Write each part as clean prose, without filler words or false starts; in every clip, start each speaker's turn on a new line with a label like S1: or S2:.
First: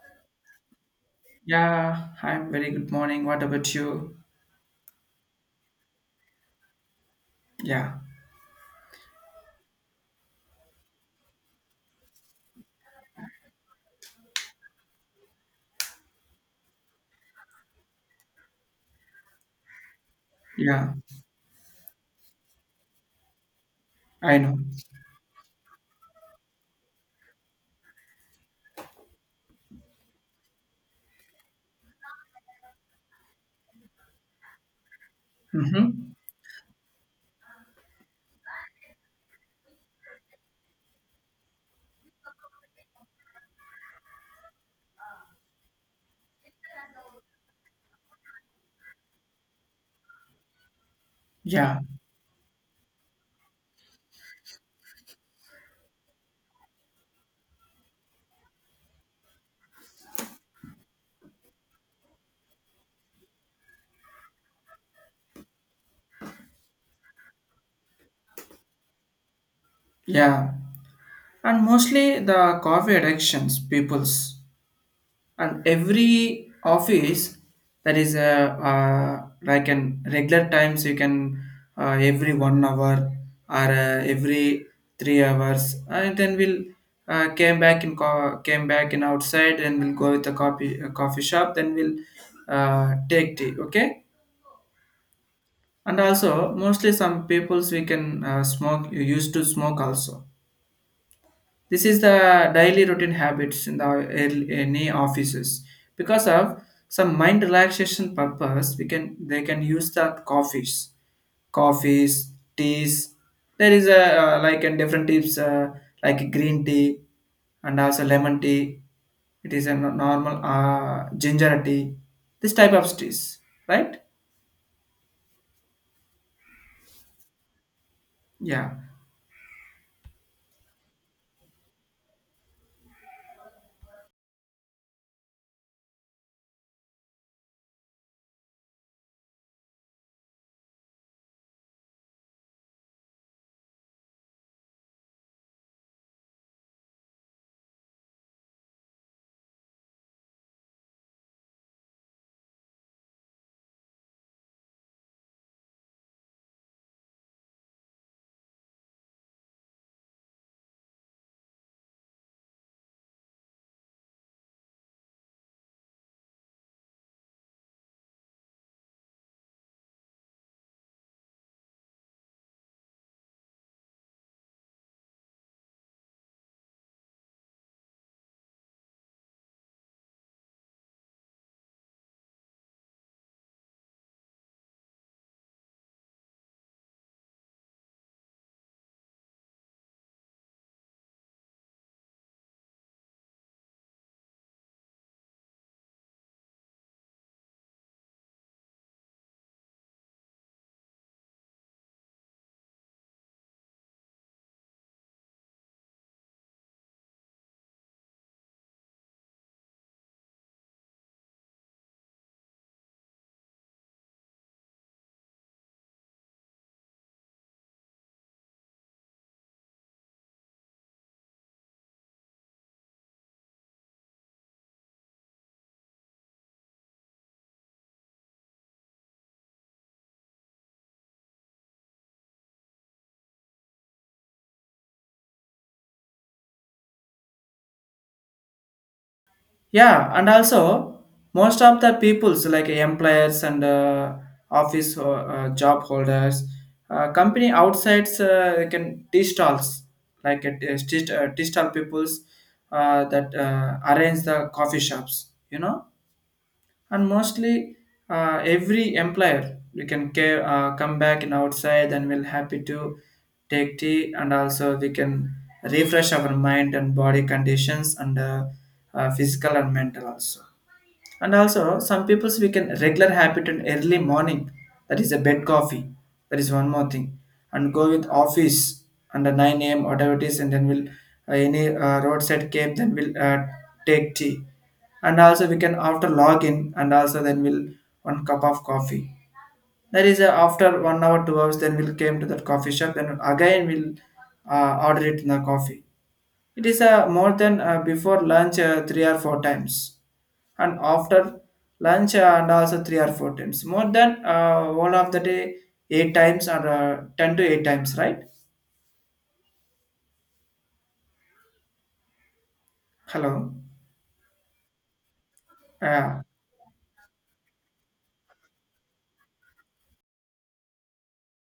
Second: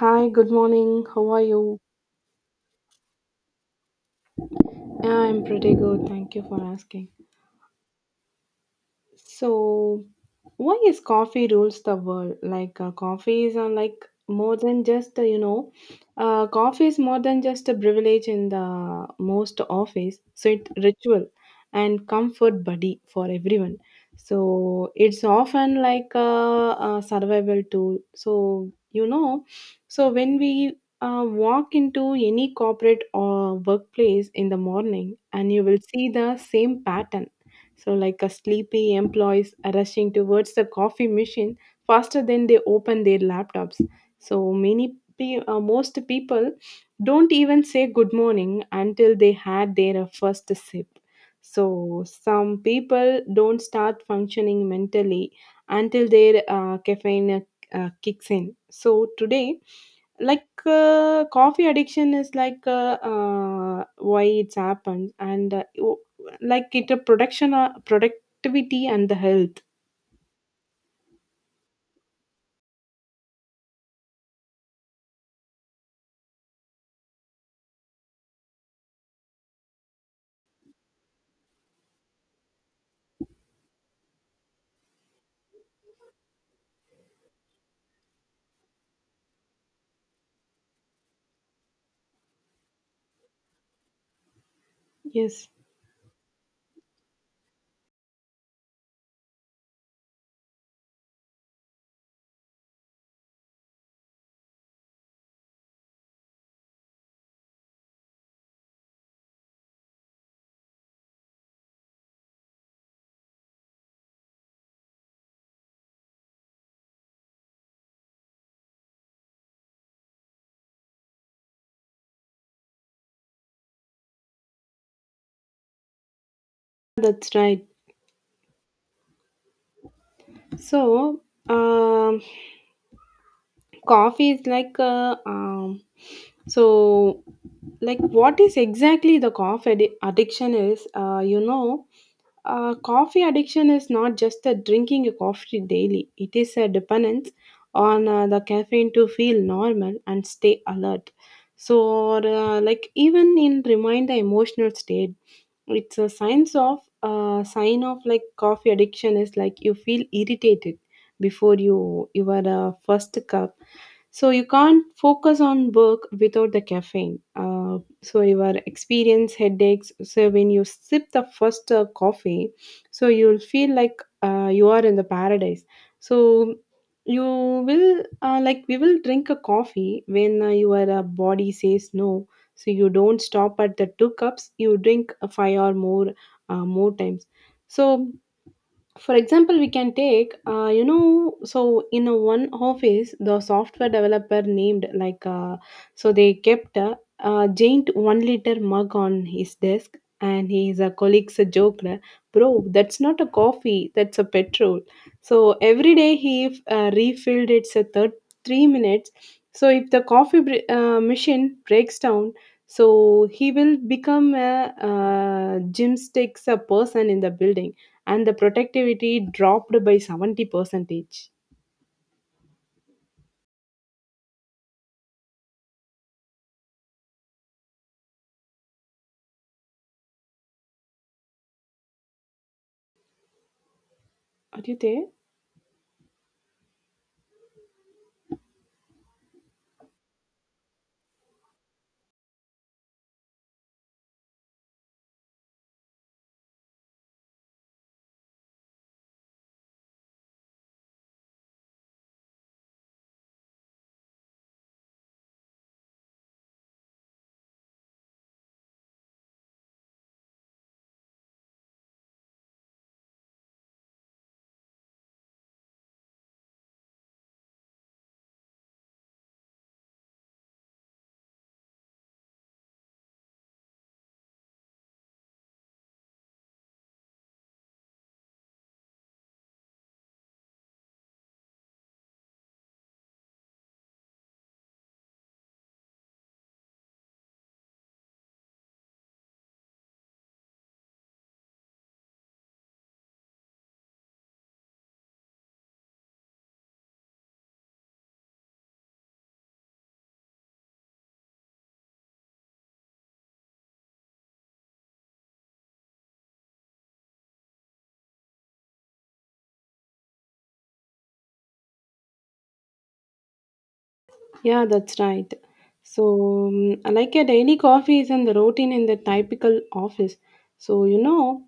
S1: Hi, good morning. How are you?
S2: Yeah, I'm very good morning. What about you?
S1: Yeah, I'm pretty good. Thank you for asking.
S2: Yeah,
S1: So, why is coffee rules the world coffee is like more than just coffee is more than just a privilege in the most office so it
S2: yeah,
S1: ritual and comfort buddy for everyone
S2: I know.
S1: so it's often like a survival tool so you know so when we walk into any corporate or workplace in the morning and you will see
S2: Mm-hmm.
S1: the same pattern like a sleepy employees rushing towards the coffee machine faster than they open their laptops. So, most people don't even say good morning until they had their first sip.
S2: Yeah,
S1: So, some people don't start functioning mentally until their caffeine kicks in. So, today coffee addiction is like why it's happened and like it a production productivity and the health.
S2: yeah. And mostly the coffee addictions, people's. And every office, that is a, like an regular times you can every 1 hour or every 3 hours. And then we'll came back in outside and we'll go with the coffee, coffee shop. Then we'll take tea, okay?
S1: Yes,
S2: And also mostly some peoples we can smoke used to smoke also. This is the daily routine habits in the any offices because of some mind relaxation purpose we can they can use the coffees teas. There is a like and different types like green tea and also lemon tea. It is a normal ginger tea. This type of teas, right?
S1: that's right.
S2: Yeah.
S1: So. Um, Coffee is like so what is exactly the addiction is coffee addiction is not just a drinking a coffee daily, it is a dependence on the caffeine to feel normal and stay alert so like even in remind the emotional state. It's a sign of like coffee addiction is like you feel irritated before you are a first cup so you can't focus on work without the caffeine, so you are experience headaches so when you sip the first coffee so you'll feel like you are in the paradise so you will like we will drink a coffee when your body says no so you don't stop at the two cups, you drink five or more more times. So for example we can take so in a one office the software developer named so they kept a giant 1 liter mug on his desk and his colleagues joked, bro that's not a coffee, that's a petrol. So every day he refilled it a third three minutes so if the coffee machine breaks down so he will become a, gymnastics a person in the building and the productivity dropped by 70 percentage. Are you there?
S2: Yeah, and also most of the peoples like employers and office job holders, company outsides they can distalls like distal peoples that arrange the coffee shops. You know, and mostly every employer we can come back in outside and we'll happy to take tea, and also we can refresh our mind and body conditions and physical and mental also. And also, some people's we can regular habit in early morning. That is a bed coffee. That is one more thing. And go with office under 9 a.m. whatever it is, and then we'll any roadside cave. Then we'll take tea. And also we can after login and also then we'll one cup of coffee. That is after 1 hour, 2 hours. Then we'll came to that coffee shop and again we'll order it in the coffee. It is more than before lunch 3 or 4 times, and after lunch and also 3 or 4 times. More than all of the day 8 times or 10 to 8 times, right? Hello.
S1: Yeah, that's right. So,
S2: Yeah.
S1: like a daily coffee is in the routine in the typical office. So, you know,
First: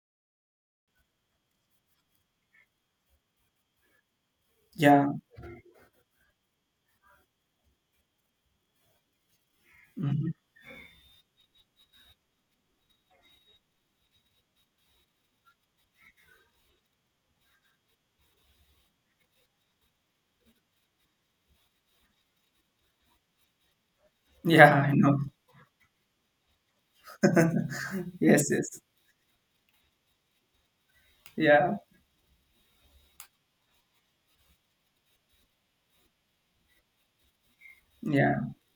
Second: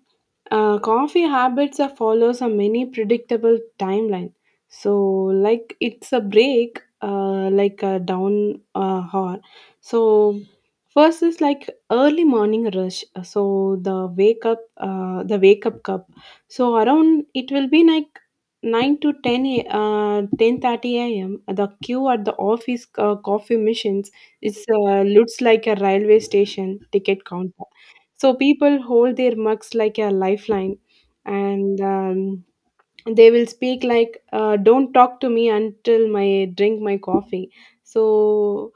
S1: coffee habits are follows a many predictable timeline. So,
S2: Yeah.
S1: like it's a break, like a down hour.
S2: Mhm.
S1: So, first is like early morning rush. So the wake up cup. So around it will be like 9 to 10:30 a.m. the queue at the office coffee machines is
S2: Yeah. I know.
S1: looks like a railway station ticket counter so
S2: Yes. Yes.
S1: people hold their mugs like a lifeline
S2: Yeah.
S1: and they will speak like don't talk to me until my drink my coffee
S2: Yeah.
S1: so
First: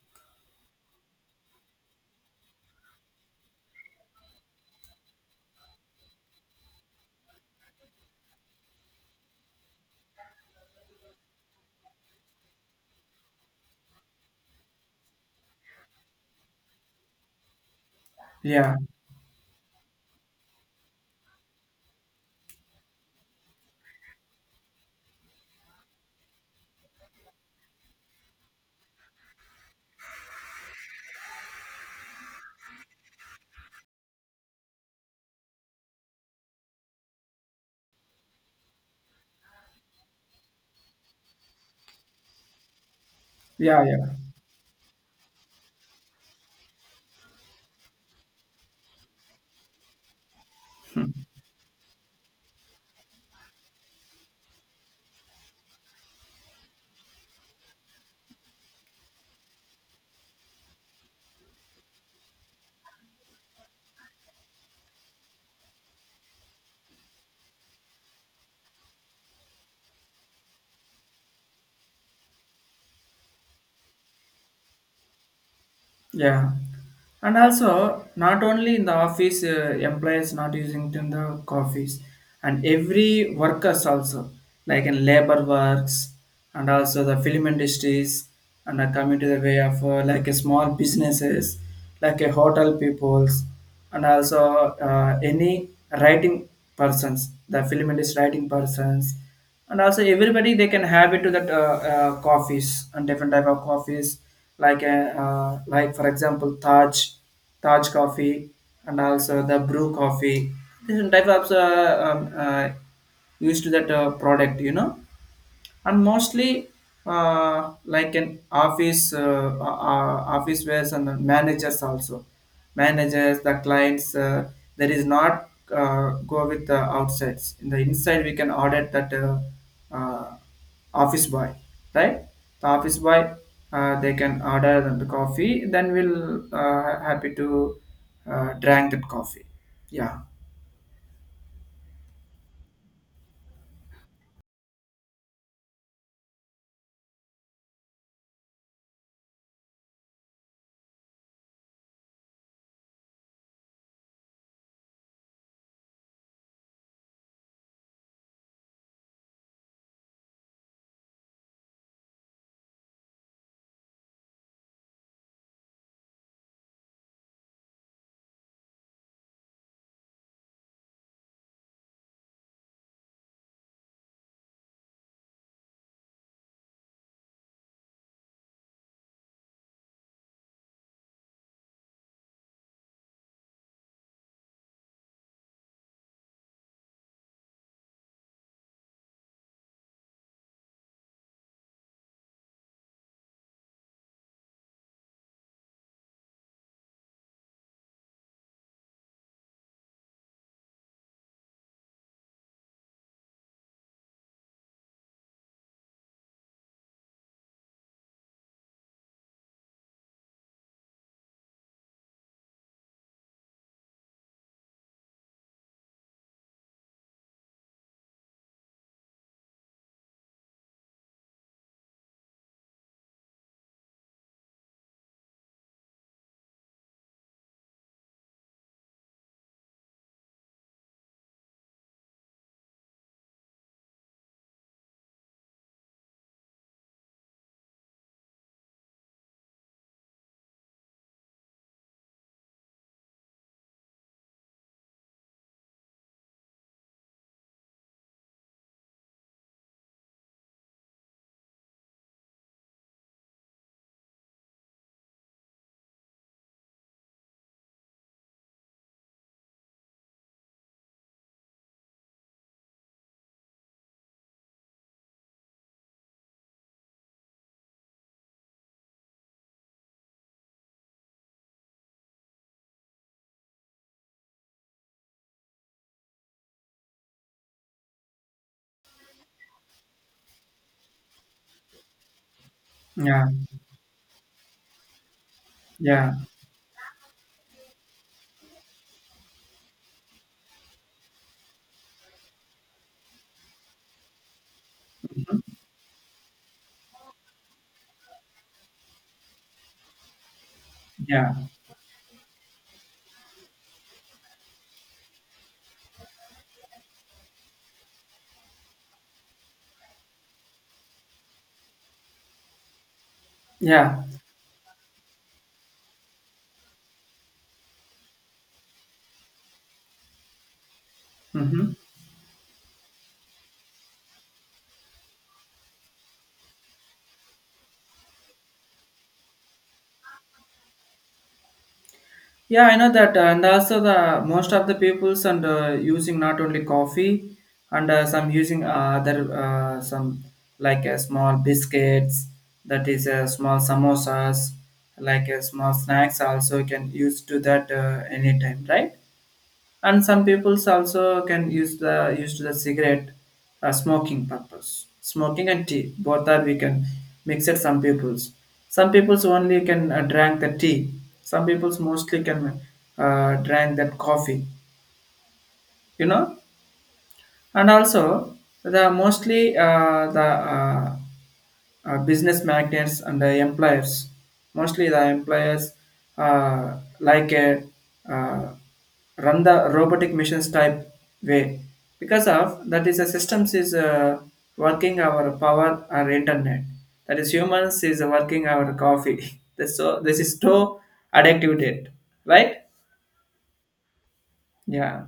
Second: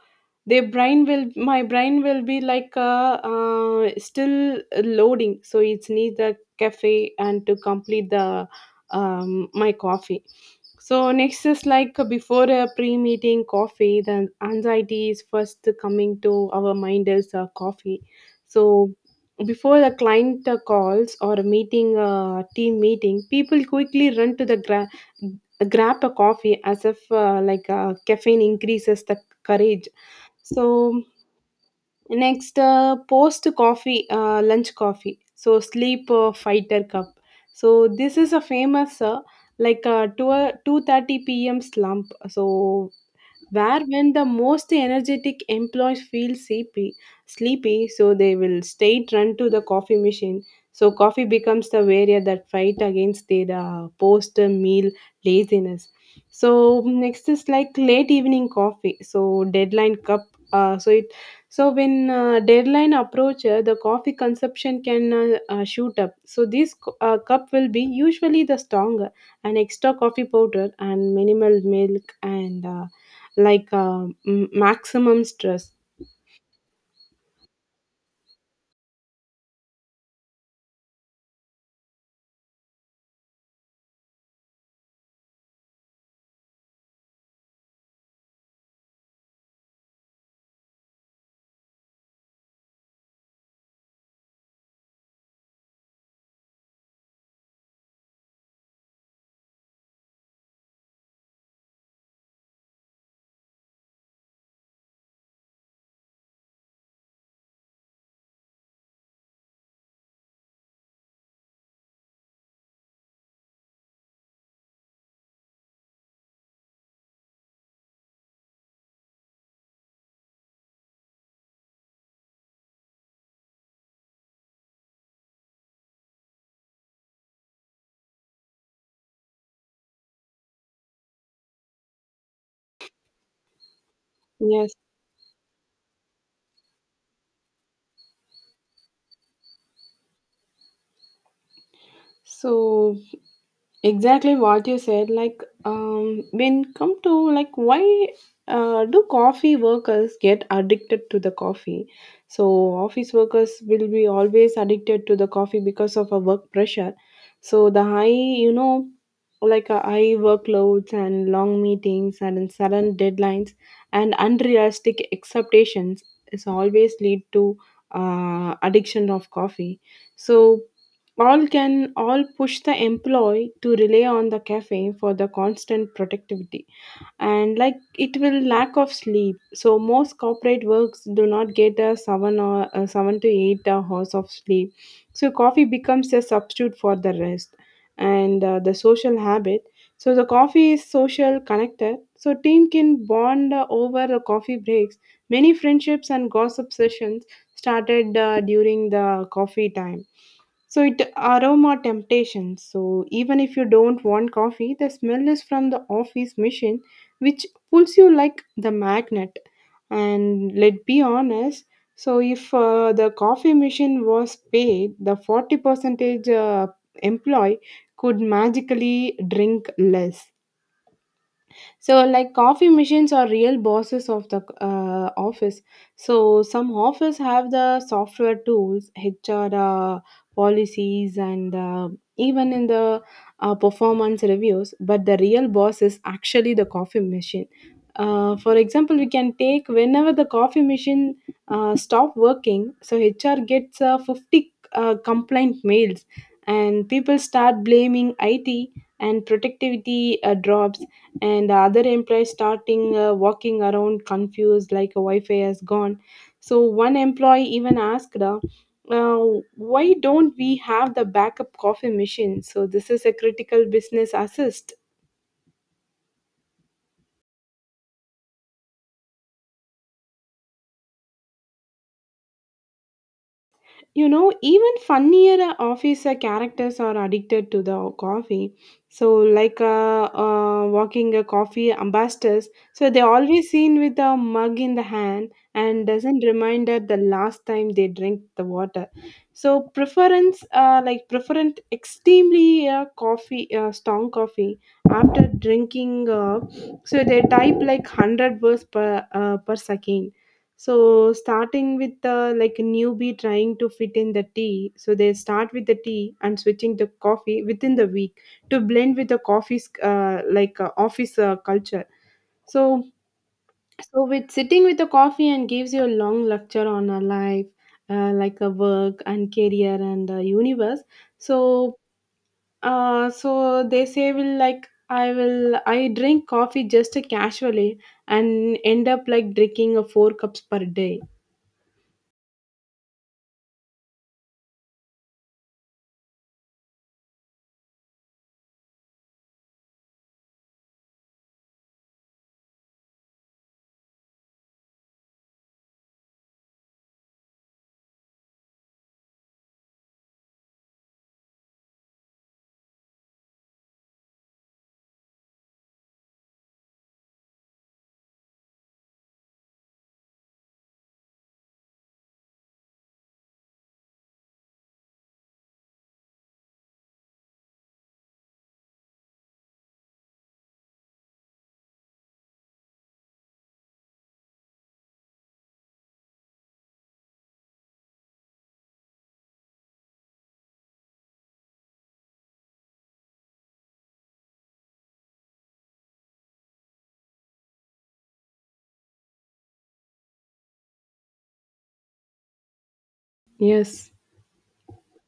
S1: their brain will my brain will be like still loading so it needs a cafe and to complete the my coffee so next is like before a pre-meeting coffee, the anxiety is first coming to our mind is coffee.
S2: Yeah.
S1: So before a client calls or a meeting team meeting, people quickly run to the grab a coffee as if caffeine increases the courage. So next post coffee lunch coffee so sleep fighter cup. So this is a famous like 2 2:30 p.m. slump so where
S2: Yeah. Yeah.
S1: when the most energetic employees feel sleepy, so they will straight run to the coffee machine. So
S2: Hmm.
S1: coffee becomes the barrier that fight against their post-meal laziness. So next is like late evening coffee. So deadline cup. Uh, so it so when deadline approach, the coffee consumption can shoot up. So this cup will be usually the stronger, an extra coffee powder and minimal milk and. Maximum stress.
S2: Yeah, and also not only in the office, employees not using it in the coffees, and every workers also like in labor works and also the film industries and are coming to the way of like a small businesses like a hotel peoples and also any writing persons the film industry writing persons and also everybody they can have into that coffees and different type of coffees like for example Taj coffee and also the brew coffee, different type of used to that product. And mostly like an office office wares and the managers also, managers the clients that is not go with the outsides. In the inside we can audit that uh, office boy, right? The office boy, they can
S1: Yes.
S2: order the coffee then we'll happy to drink that coffee. Yeah.
S1: So exactly what you said like when come to like why do coffee workers get addicted to the coffee. So office workers will be always addicted to the coffee because of a work pressure. So the high you know like high workloads and long meetings and sudden deadlines and unrealistic expectations is always lead to addiction of coffee. So all push the employee to rely on the caffeine for the constant productivity, and like it will lack of sleep so most corporate works do not get a 7 to 8 hours of sleep so coffee becomes a substitute for the rest. And the social habit, so the coffee is social connector so team can bond over the coffee breaks. Many friendships and gossip sessions started during the coffee time. So it aroma temptation. So even if you don't want coffee, the smell is from the office machine, which pulls you like the magnet. And let be honest. So if the coffee machine was paid, the 40 percentage employee could magically drink less. So, like coffee machines are real bosses of the office. So, some office have the software tools, HR policies, and even in the performance reviews. But the real boss is actually the coffee machine. For example, we can take whenever the coffee machine stop working, so HR gets 50 complaint mails, and people start blaming IT and productivity drops and the other employees starting walking around confused like a wi-fi has gone. So one employee even asked, uh, why don't we have the backup coffee machine, so this is a critical business assist. You know, even funnier officer characters are addicted to the coffee. So like walking a coffee ambassadors, so they
S2: Yeah.
S1: always seen with a mug in the hand and
S2: Yeah.
S1: doesn't reminder the last time they drink the water. So preference preferent extremely coffee strong coffee. After drinking so they type like 100 words per second. So
S2: Yeah.
S1: starting with the like newbie trying to fit in the tea, so they start with the tea and switching the coffee within the week to blend with the coffee's office culture. So
S2: Yeah.
S1: so with sitting with the coffee and gives you a long lecture on a life, like a work and career and universe.
S2: Mm-hmm.
S1: So they say will like I drink coffee just casually and end up like drinking a four cups per day.
S2: Yeah, I know that, and also the most of the peoples and using not only coffee, and some using other some like small biscuits, that is small samosas, like small snacks also can use to that anytime, right? And some peoples also can use the use to the cigarette, smoking purpose smoking and tea both are we can mix it. Some peoples, some peoples only can drink the tea. Some peoples mostly can drink that coffee you know and also the mostly the business magnates and the employers. Mostly the employers like a uh, run the robotic missions type way. Because of that is the systems is working our power or internet. That is humans is working our coffee. This is so addictive date, right?
S1: Yes.
S2: Yeah.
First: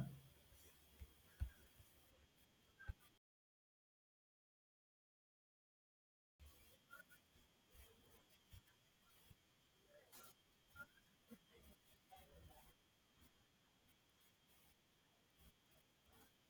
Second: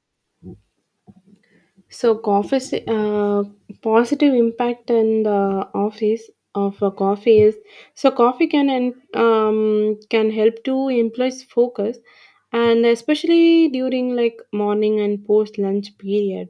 S1: So, positive impact in the office of a coffee is so coffee can can help to employees focus, and especially during like morning and post lunch period,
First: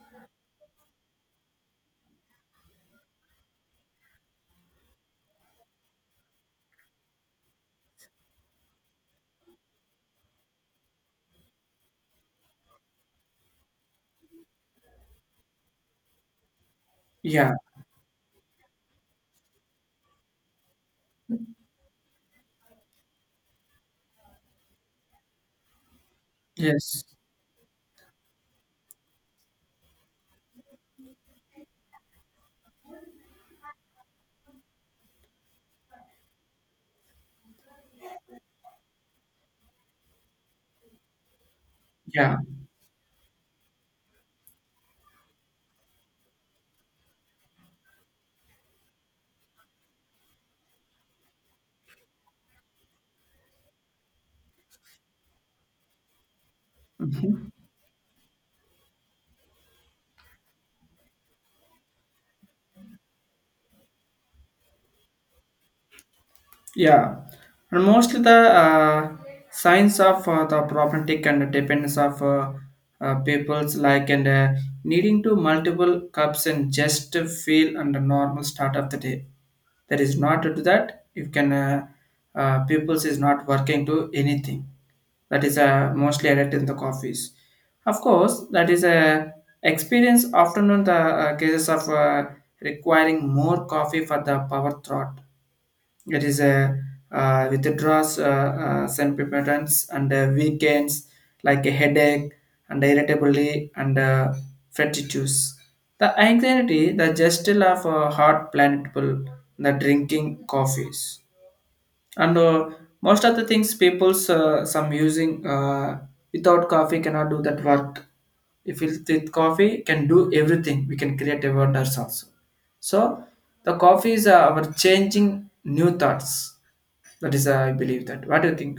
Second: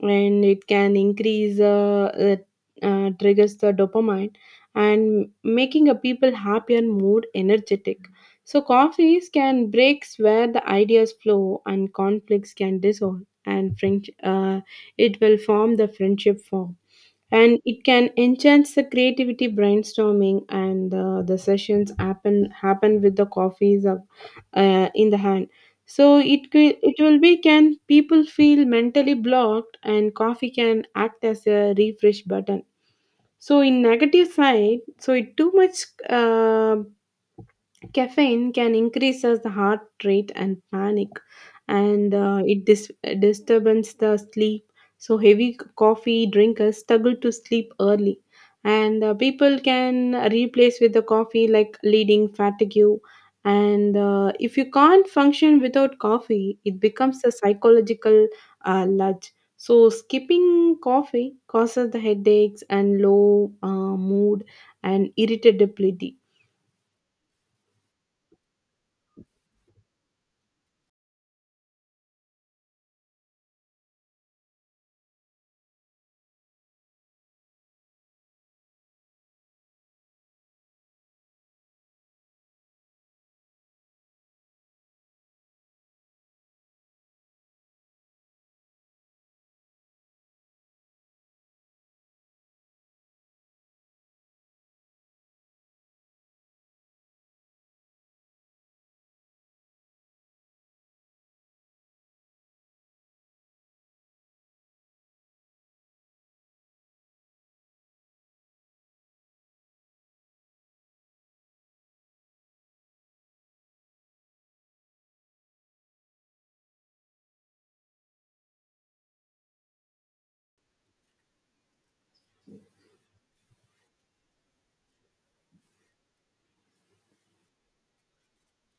S1: and it can triggers the dopamine and making a people happy and more energetic. So, coffees can breaks where the ideas flow and conflicts can dissolve and friendship. It will form the friendship form
S2: Yeah.
S1: and it can enhance the creativity brainstorming and the sessions happen with the coffees of, in the hand. So it it
S2: Yes.
S1: will be can people feel mentally blocked and coffee can act as a refresh button. So in negative side, so it too much caffeine can increase as the heart rate and panic, and
S2: Yeah.
S1: disturbs the sleep. So heavy coffee drinkers struggle to sleep early, and people can replace with the coffee like leading fatigue. And if you can't function without coffee, it becomes a psychological uh, so, skipping coffee causes the headaches and low mood and irritability.
S2: Yeah, and mostly the signs of the problematic and dependence of people's like and needing to multiple cups and just to feel under normal start of the day. That is not to do that. You can people's is not working to anything. That is mostly added in the coffees. Of course, that is a experience. Often on the cases of requiring more coffee for the power thought. It is a withdraws symptoms and weekends like a headache and irritability and fatigues. The anxiety, the gesture of a heart planetable, the drinking coffees and most of the things people's some using without coffee cannot do that work. If we with coffee can do everything, we can create a wonders also. So the coffee is our changing new thoughts. That is I believe that. What do you think?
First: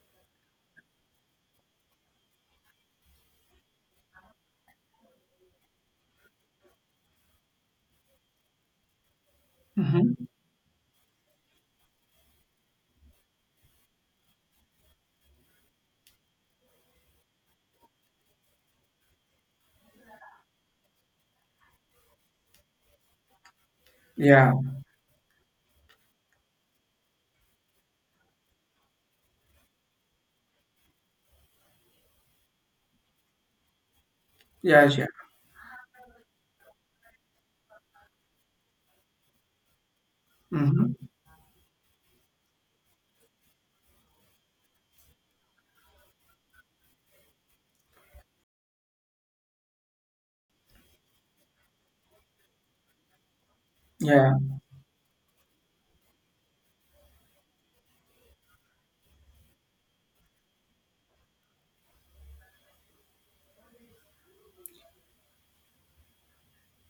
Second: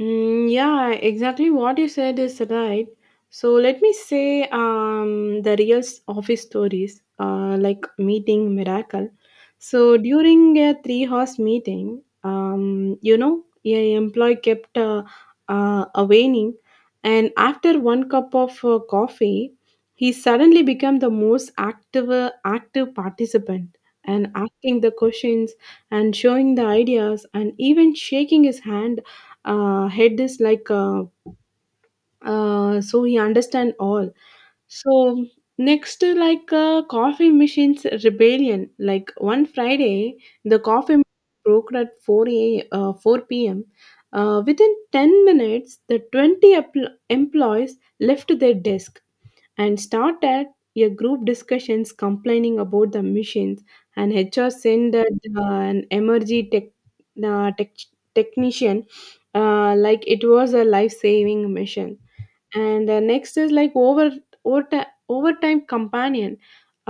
S1: Mm, yeah, exactly what you said is right. So let me say the real office stories, like meeting miracle. So during a three-horse meeting, a employee kept waning, and after one cup of coffee, he suddenly became the most active participant and
S2: Yeah.
S1: asking the questions and showing the ideas and even shaking his hand head is so he understand all.
S2: Yeah. Yeah.
S1: So next like coffee machines rebellion like one Friday. The
S2: Mm-hmm.
S1: coffee machine broke at 4 a 4 p.m. Within 10 minutes the 20 employees left their desk and start at a group discussions complaining about the machines, and
S2: Yeah.
S1: HR send that, an emergency uh, tech, technician, like it was a life-saving mission. And next is like overtime companion.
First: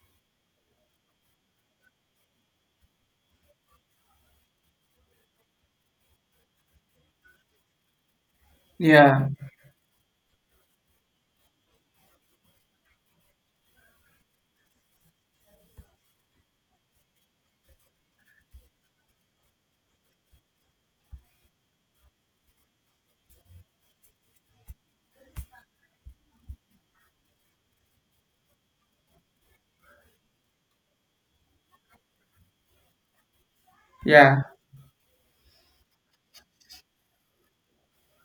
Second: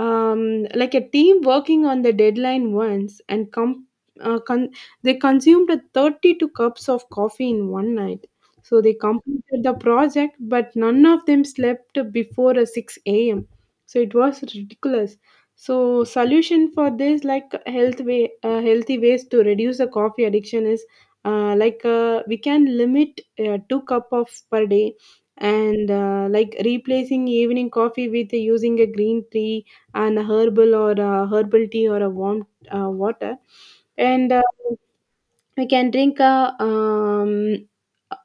S1: Like a team working on the deadline once, uh, con- they consumed a 32 cups of coffee in one night. So they
S2: Yeah.
S1: completed the project, but none of them slept before a 6 a.m. So it was ridiculous. So solution for this like healthy ways to reduce the coffee addiction is like we can limit two cup of per day, and like replacing evening coffee with using a green tea and a herbal or a herbal tea or a warm water. And
S2: Yeah.
S1: we can drink a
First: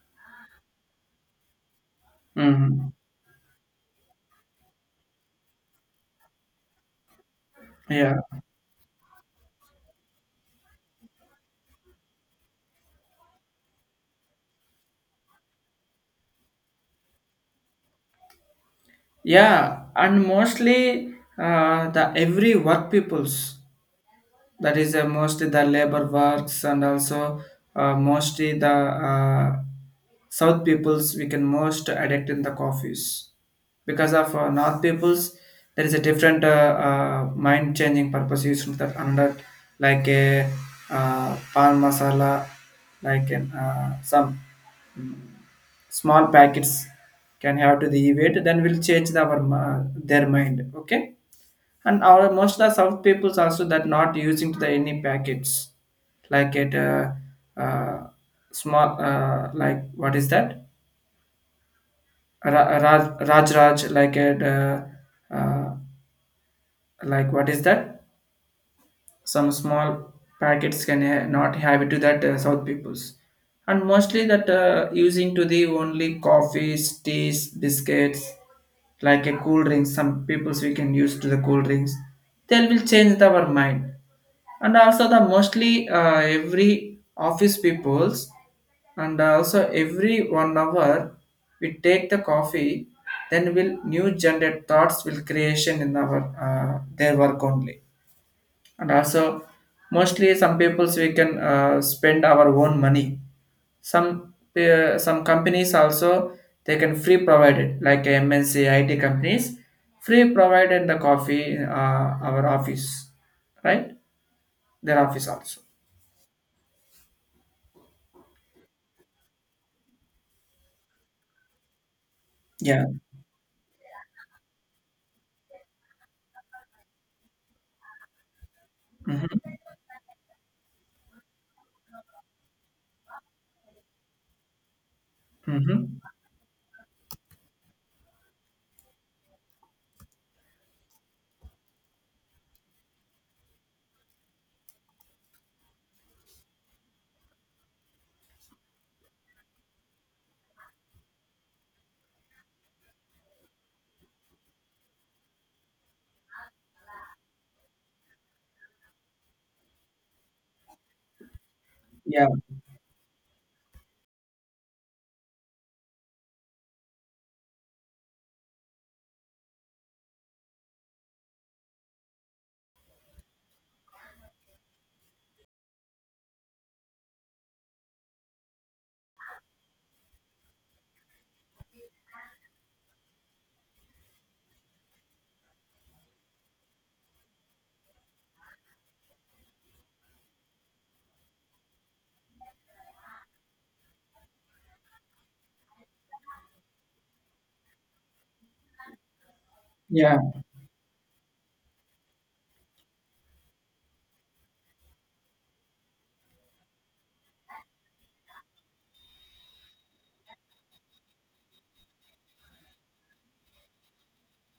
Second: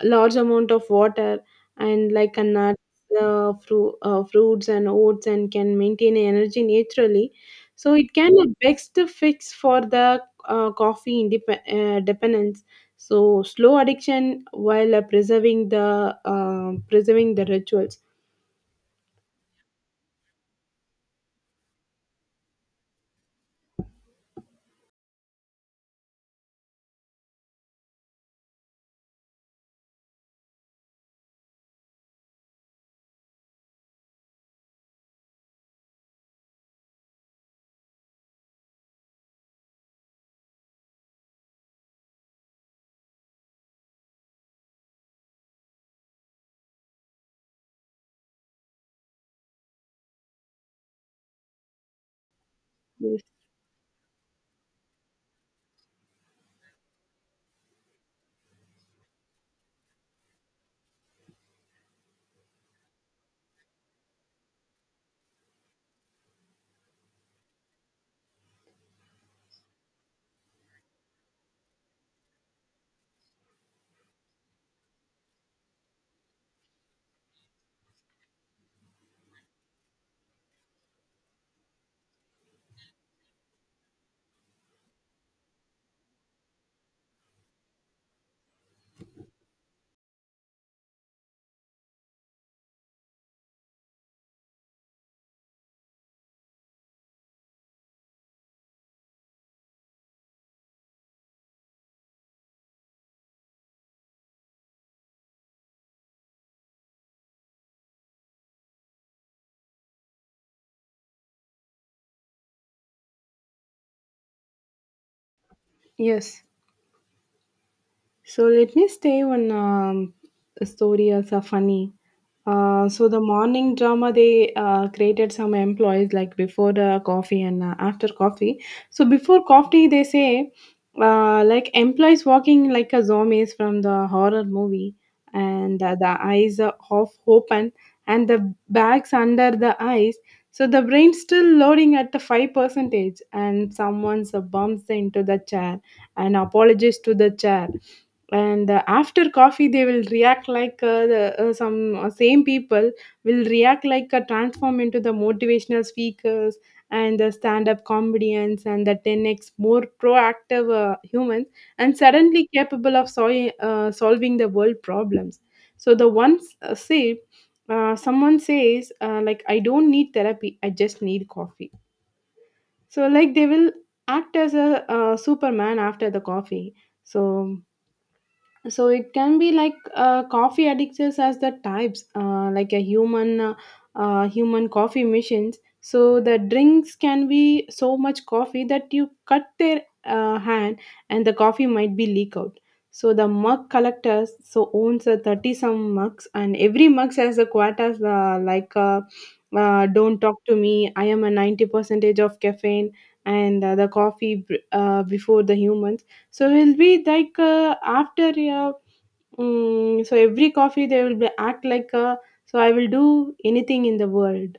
S1: large amount of water, and like a nuts,
S2: Mm-hmm.
S1: fruits and oats, and can maintain energy naturally. So it
S2: Yeah.
S1: can be best fix for the coffee dependence. So slow addiction while preserving the rituals.
S2: Yeah. And mostly the every work peoples, that is mostly the labor works and also mostly the uh, south peoples we can most addict in the coffees because of north peoples. There is a different mind changing purpose used for that under like a pan masala, like an, some small packets can have to the event. Then we'll change the, our their mind, okay? And our most of the south
S1: Yes.
S2: peoples also that not using the any packets, like at uh, small like what is that, Raj like at uh, like what is that, some small not have it to that south peoples. And mostly that using to the only coffees teas biscuits, like a cool drink. Some peoples we can use to the cool drinks. They will change our mind. And also the mostly every office peoples, and also every 1 hour we take the coffee, then will new generated thoughts will creation in our their work only. And also mostly some peoples we can spend our own money. Some companies also they can free provided like mnc it companies, free provided the coffee in our office, right? Their office also.
S1: Yes. So let me stay on stories are funny.
S2: Yeah.
S1: So the morning drama they created some employees like before the coffee and after coffee. So before coffee they say like employees walking like a zombies from the horror movie, and
S2: Mm-hmm.
S1: the eyes are half open and the bags under the eyes. So the brain still loading at the five percentage, and someone bumps into the chair and apologizes to the chair. And after coffee they will react like the, some same people will react like transform into the motivational speakers and the stand-up comedians and the 10x more proactive humans, and
S2: Yeah.
S1: suddenly capable of solving the world problems. So the ones say someone says like I don't need therapy, I just need coffee. So like they will act as a superman after the coffee. So it can be like coffee addicts as the types, like a human coffee machines. So the drinks can be so much coffee that you cut their hand and the coffee might be leak out. So the mug collectors so owns a 30 some mugs and every mug has a quotas,
S2: Yeah.
S1: don't talk to me, I am a 90 percentage of caffeine. And the coffee before the humans. So it'll be like after mm so every coffee they will be act like so I will do anything in the world.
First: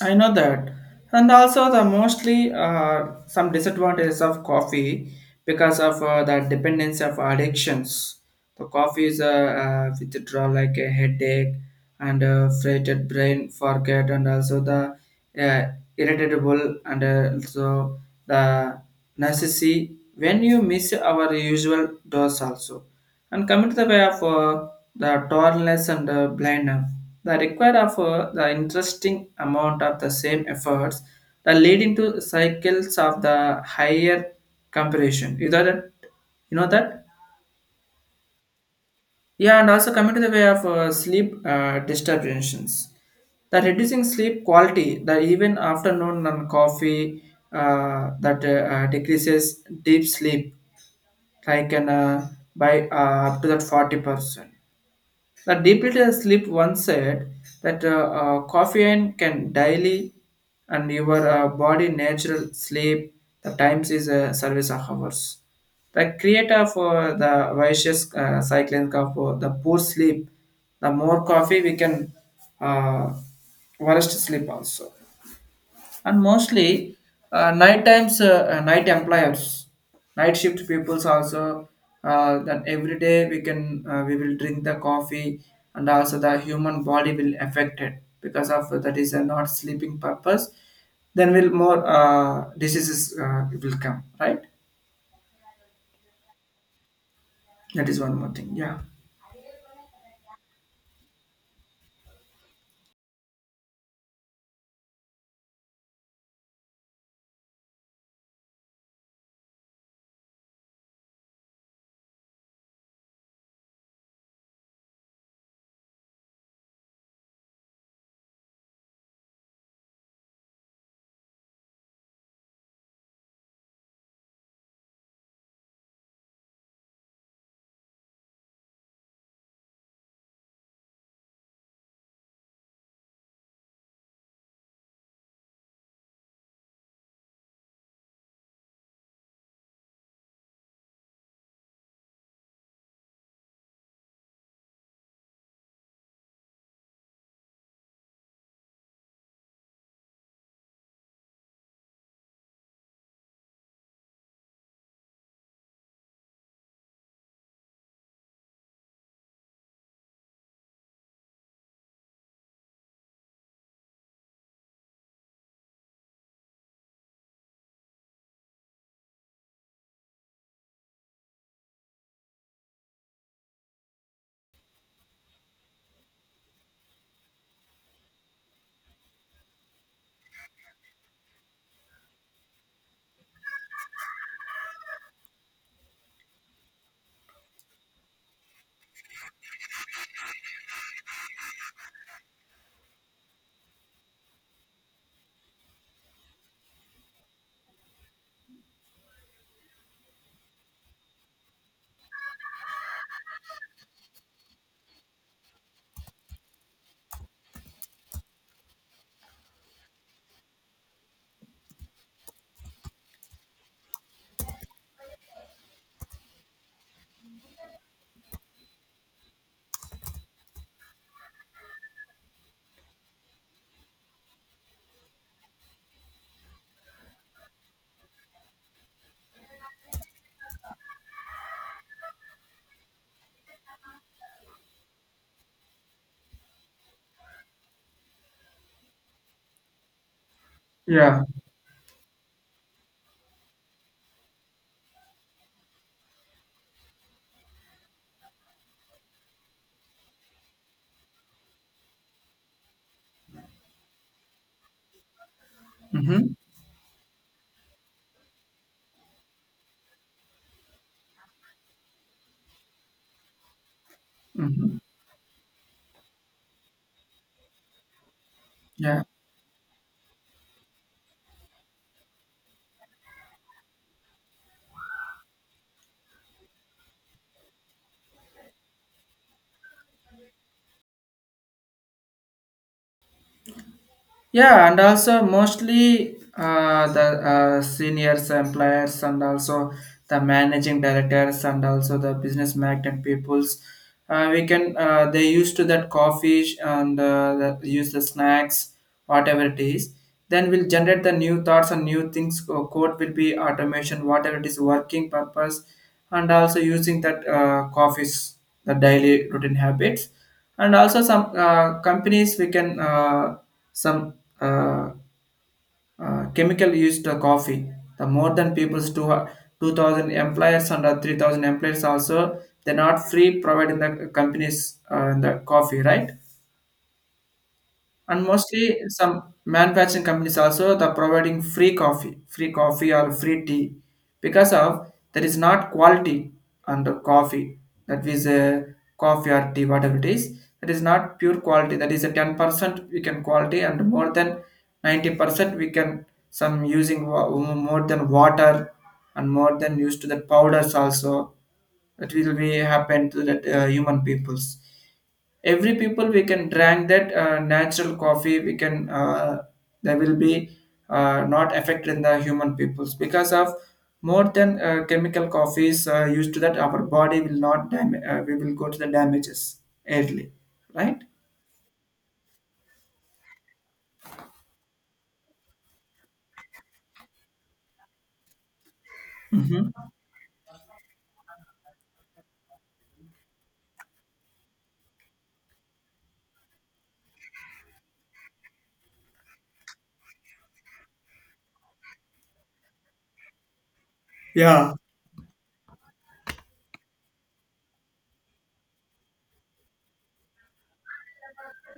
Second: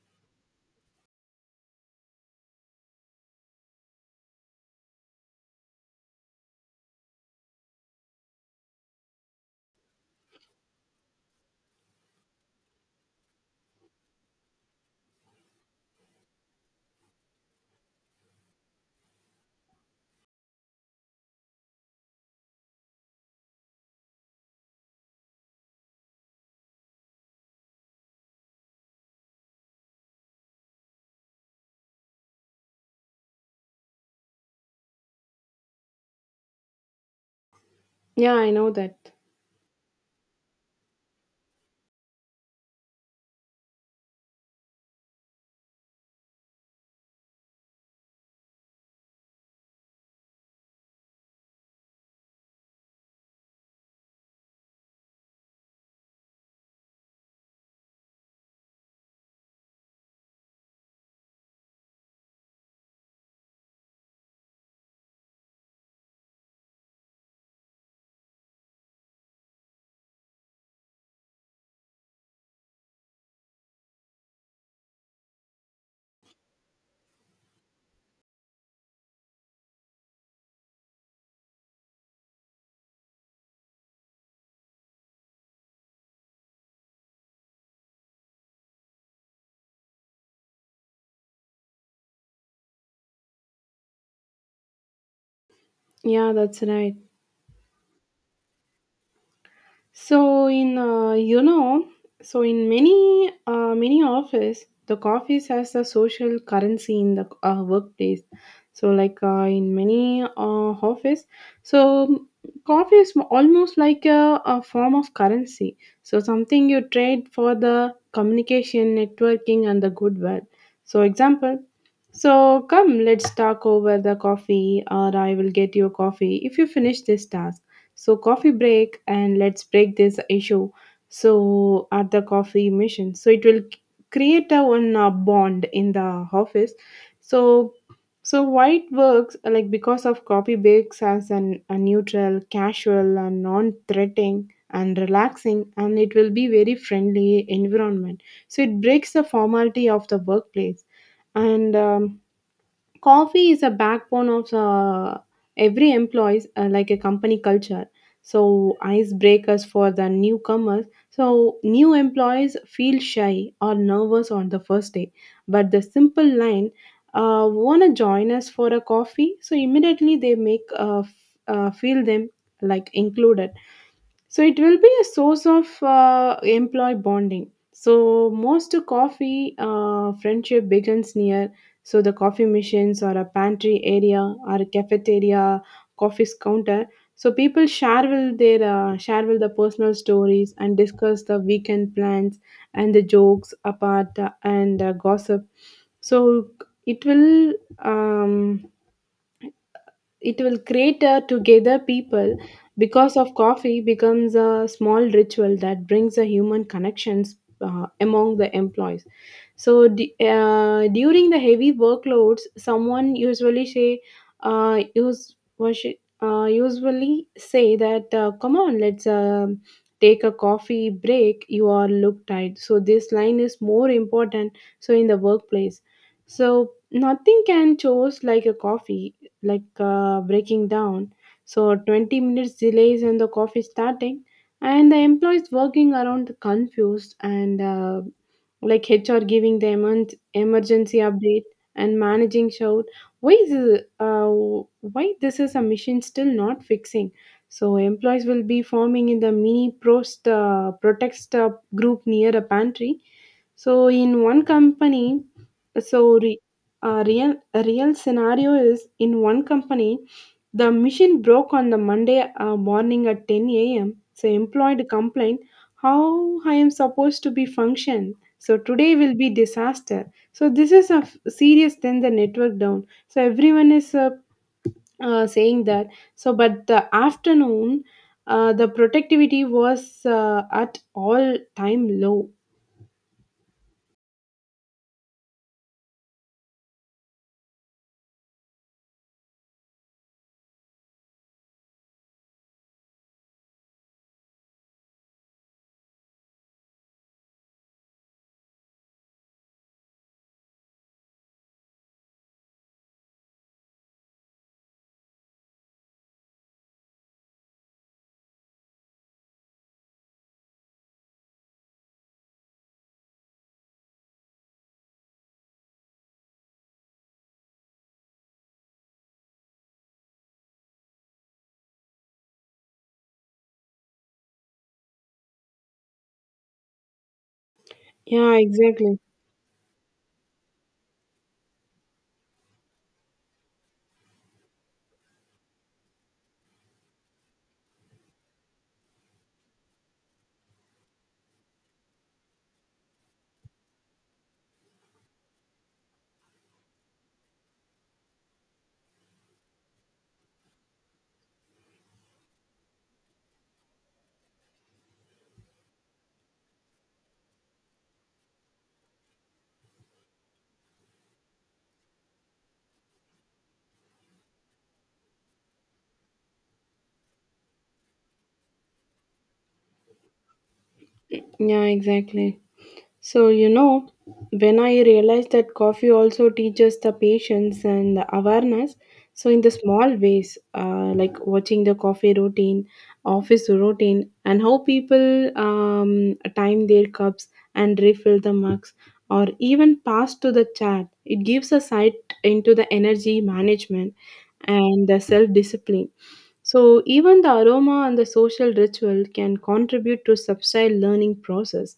S2: I know that. And also the mostly some disadvantages of coffee because of the dependence of addictions. The coffee is a, withdrawal like a headache and a freighted brain forget and also the uh, irritable and also the necessity when you miss our usual dose also. And coming to the way of the tallness and the blindness, the require of the interesting amount of the same efforts, the leading to cycles of the higher comparison. You know that? You know that?
S1: Yeah, I know that.
S2: Yeah, and also coming to the way of sleep disturbances, the reducing sleep quality, the even afternoon and coffee that decreases deep sleep, like an, by up to that 40%. The deeply sleep once said that caffeine can daily and your body natural sleep. The times is a service of hours. The creator for the vicious cycling of the poor sleep, the more coffee we can uh, worst sleep also. And mostly night times night employers, night shift peoples also, that every day we can we will drink the coffee, and also the human body will affected because of that is a not sleeping purpose. Then will more diseases will come, right?
S1: Yeah, that's right.
S2: That is one more thing. Yeah.
S1: So in uh, you know, so in many many office, the coffee has a social currency in the workplace. So like in many office, so coffee is almost like a form of currency. So something you trade for the communication, networking, and the goodwill. So example. So come, let's talk over the coffee, or I will get you a coffee if you finish this task, so, coffee break, and let's break this issue. So, at the coffee mission, so it will create a one bond in the office. So, so why it works, like because of coffee breaks as an a neutral, casual, and non-threatening and relaxing, and it will be very friendly environment. So it breaks the formality of the workplace and coffee is a backbone of every employees like a company culture. So icebreakers for the newcomers, so new employees feel shy or nervous on the first day, but the simple line, want to join us for a coffee, so immediately they make feel them like included. So it will be a source of employee bonding. So most coffee friendship begins near. So the coffee machines or a pantry area or a cafeteria, coffee's counter. So people share will the personal stories and discuss the weekend plans and the jokes apart, and gossip. So it will um, it will create a together people because of coffee becomes a small ritual that brings a human connections among the employees. So during the heavy workloads, someone uh, use was usually say that, come on, let's take a coffee break. You are look tired. So this line is more important. So in the workplace, so nothing can choose like a coffee, like breaking down. So 20 minutes delays in the coffee starting, and the employees working around confused, and like HR giving the emergency
S2: Yeah.
S1: update and managing shout, why is this, why this is a mission still not fixing. So employees will be forming in the mini prost protest group near a pantry. So in one company, so
S2: Mm-hmm.
S1: re, a real scenario is in one company, the machine broke on the Monday morning at 10 a.m. So
S2: Mm-hmm.
S1: employed complained how I am supposed to be function. So today
S2: Yeah.
S1: will be disaster. So this is a serious, then the network down. So everyone is saying that. So but the afternoon, the productivity was at all time low.
S2: Yeah, and also mostly the seniors employers and also the managing directors and also the business magnet peoples. We can They used to that and use the snacks, whatever it is. Then we'll generate the new thoughts and new things. Code will be automation, whatever it is, working purpose, and also using that coffee's the daily routine habits. And also some companies we can some uh, chemical used coffee, the more than people's 2000 employers and 3000 employers also, they're not free providing the companies the coffee, right? And
S1: Yeah,
S2: mostly
S1: exactly.
S2: some manufacturing companies also the providing free coffee or free tea, because of there is not quality on the coffee. That is a coffee or tea, whatever it is, that is not pure quality. That is a 10% we can quality and more than 90% we can more than water, and more than used to the powders also. That will be happen to the human peoples. Every people we can drink that natural coffee. We can they will be not affected in the human peoples because of more than chemical coffees used to that our body will not dam- we will go to the damages early, right?
S1: Yeah, exactly. So, when I realized that coffee also teaches the patience and the awareness, so in the small ways, like watching the coffee routine, office routine, and how people time their cups and refill the mugs, or even pass to the chat, it gives a sight into the energy management
S2: Yeah.
S1: and the self discipline. So, even the aroma and the social ritual can contribute to subtle learning process.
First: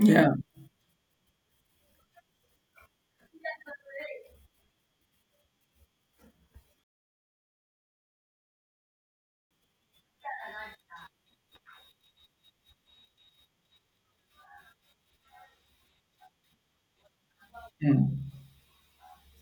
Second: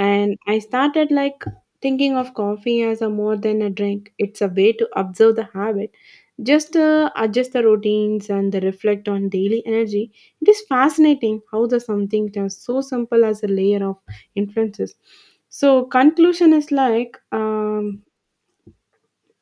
S2: Yeah.
S1: I started like thinking of coffee as a more than a drink. It's a way to observe the habit, just adjust the routines and the reflect on daily energy. It is fascinating how the something is so simple as a layer of influences. So
S2: Mm.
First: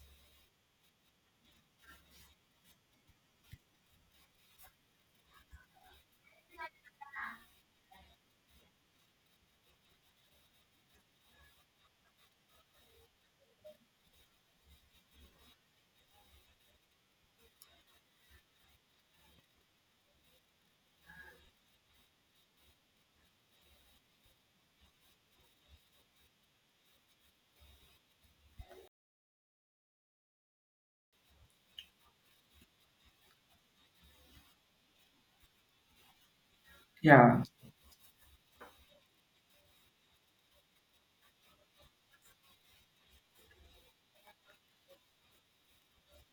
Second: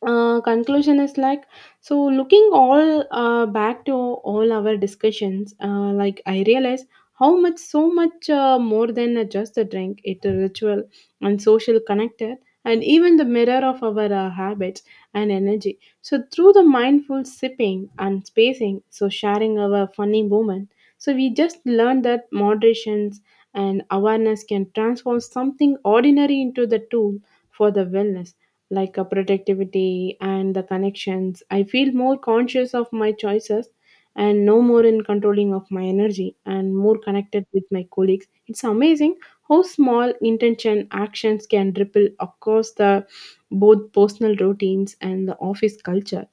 S1: conclusion is like, so looking all back to all our discussions, like I realize how much so much more than just a drink it a ritual and social connector, and even the mirror of our habits and energy. So through the mindful sipping and spacing, so sharing our funny moment, so we just learned that moderations and awareness can transform something ordinary into the tool for the wellness, like a productivity and the connections. I feel more conscious of my choices and no more in controlling of my energy and more
S2: Yeah.
S1: connected with my colleagues. It's amazing how small intention actions can ripple across the both personal routines and the office culture.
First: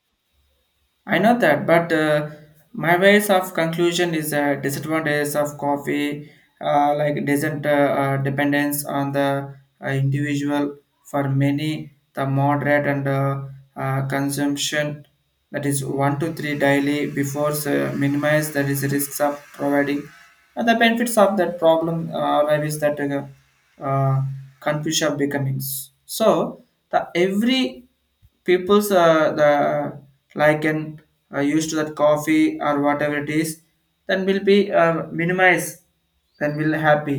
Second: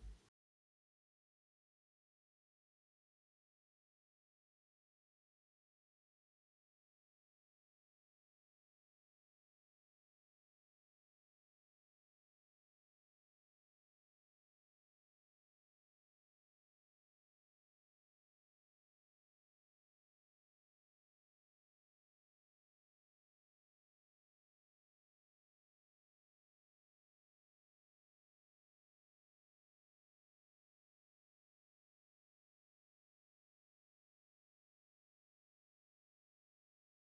S2: I know that, but my ways of conclusion is a disadvantages of coffee, like doesn't dependence on the individual. For many, the moderate and consumption, that is one to three daily before minimize that is risks of providing. And the benefits of that problem arrive is that confusion of becomings. So the every people's the like and used to that coffee or whatever it is, then will be minimize, then will happy,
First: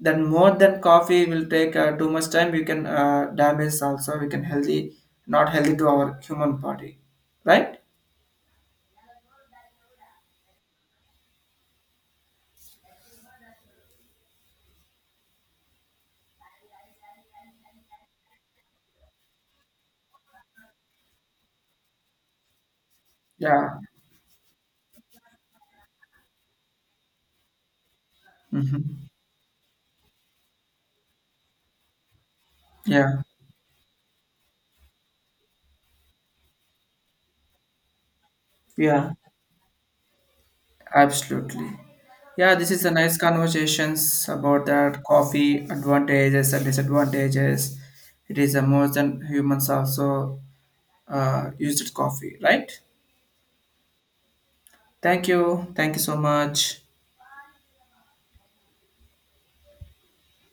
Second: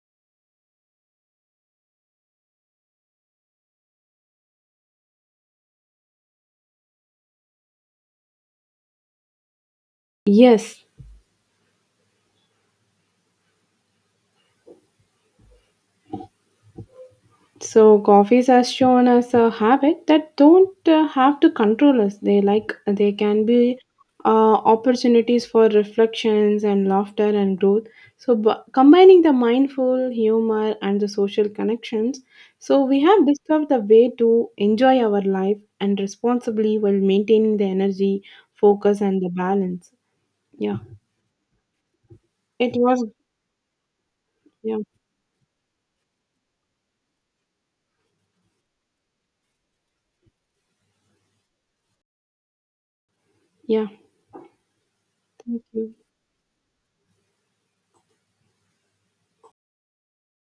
S2: then more than coffee will take too much time we can damage also, we can healthy not healthy to our human body, right?
S1: Yes. So coffees are shown as a habit that don't have to control us. They can
S2: Yeah.
S1: be opportunities for reflections and laughter and growth. So bu
S2: Hmm.
S1: combining the mindful humor and the social connections, so we
S2: Yeah.
S1: have discovered the way to enjoy our life and responsibly while maintaining the energy, focus,
S2: Yeah.
S1: and the balance. Yeah,
S2: Absolutely. Yeah, this
S1: it
S2: is a
S1: was.
S2: nice conversations about
S1: Yeah,
S2: that coffee advantages and disadvantages. It is a more than humans also used coffee, right?
S1: yeah.
S2: Thank
S1: Thank
S2: you. Thank
S1: you.
S2: you so much.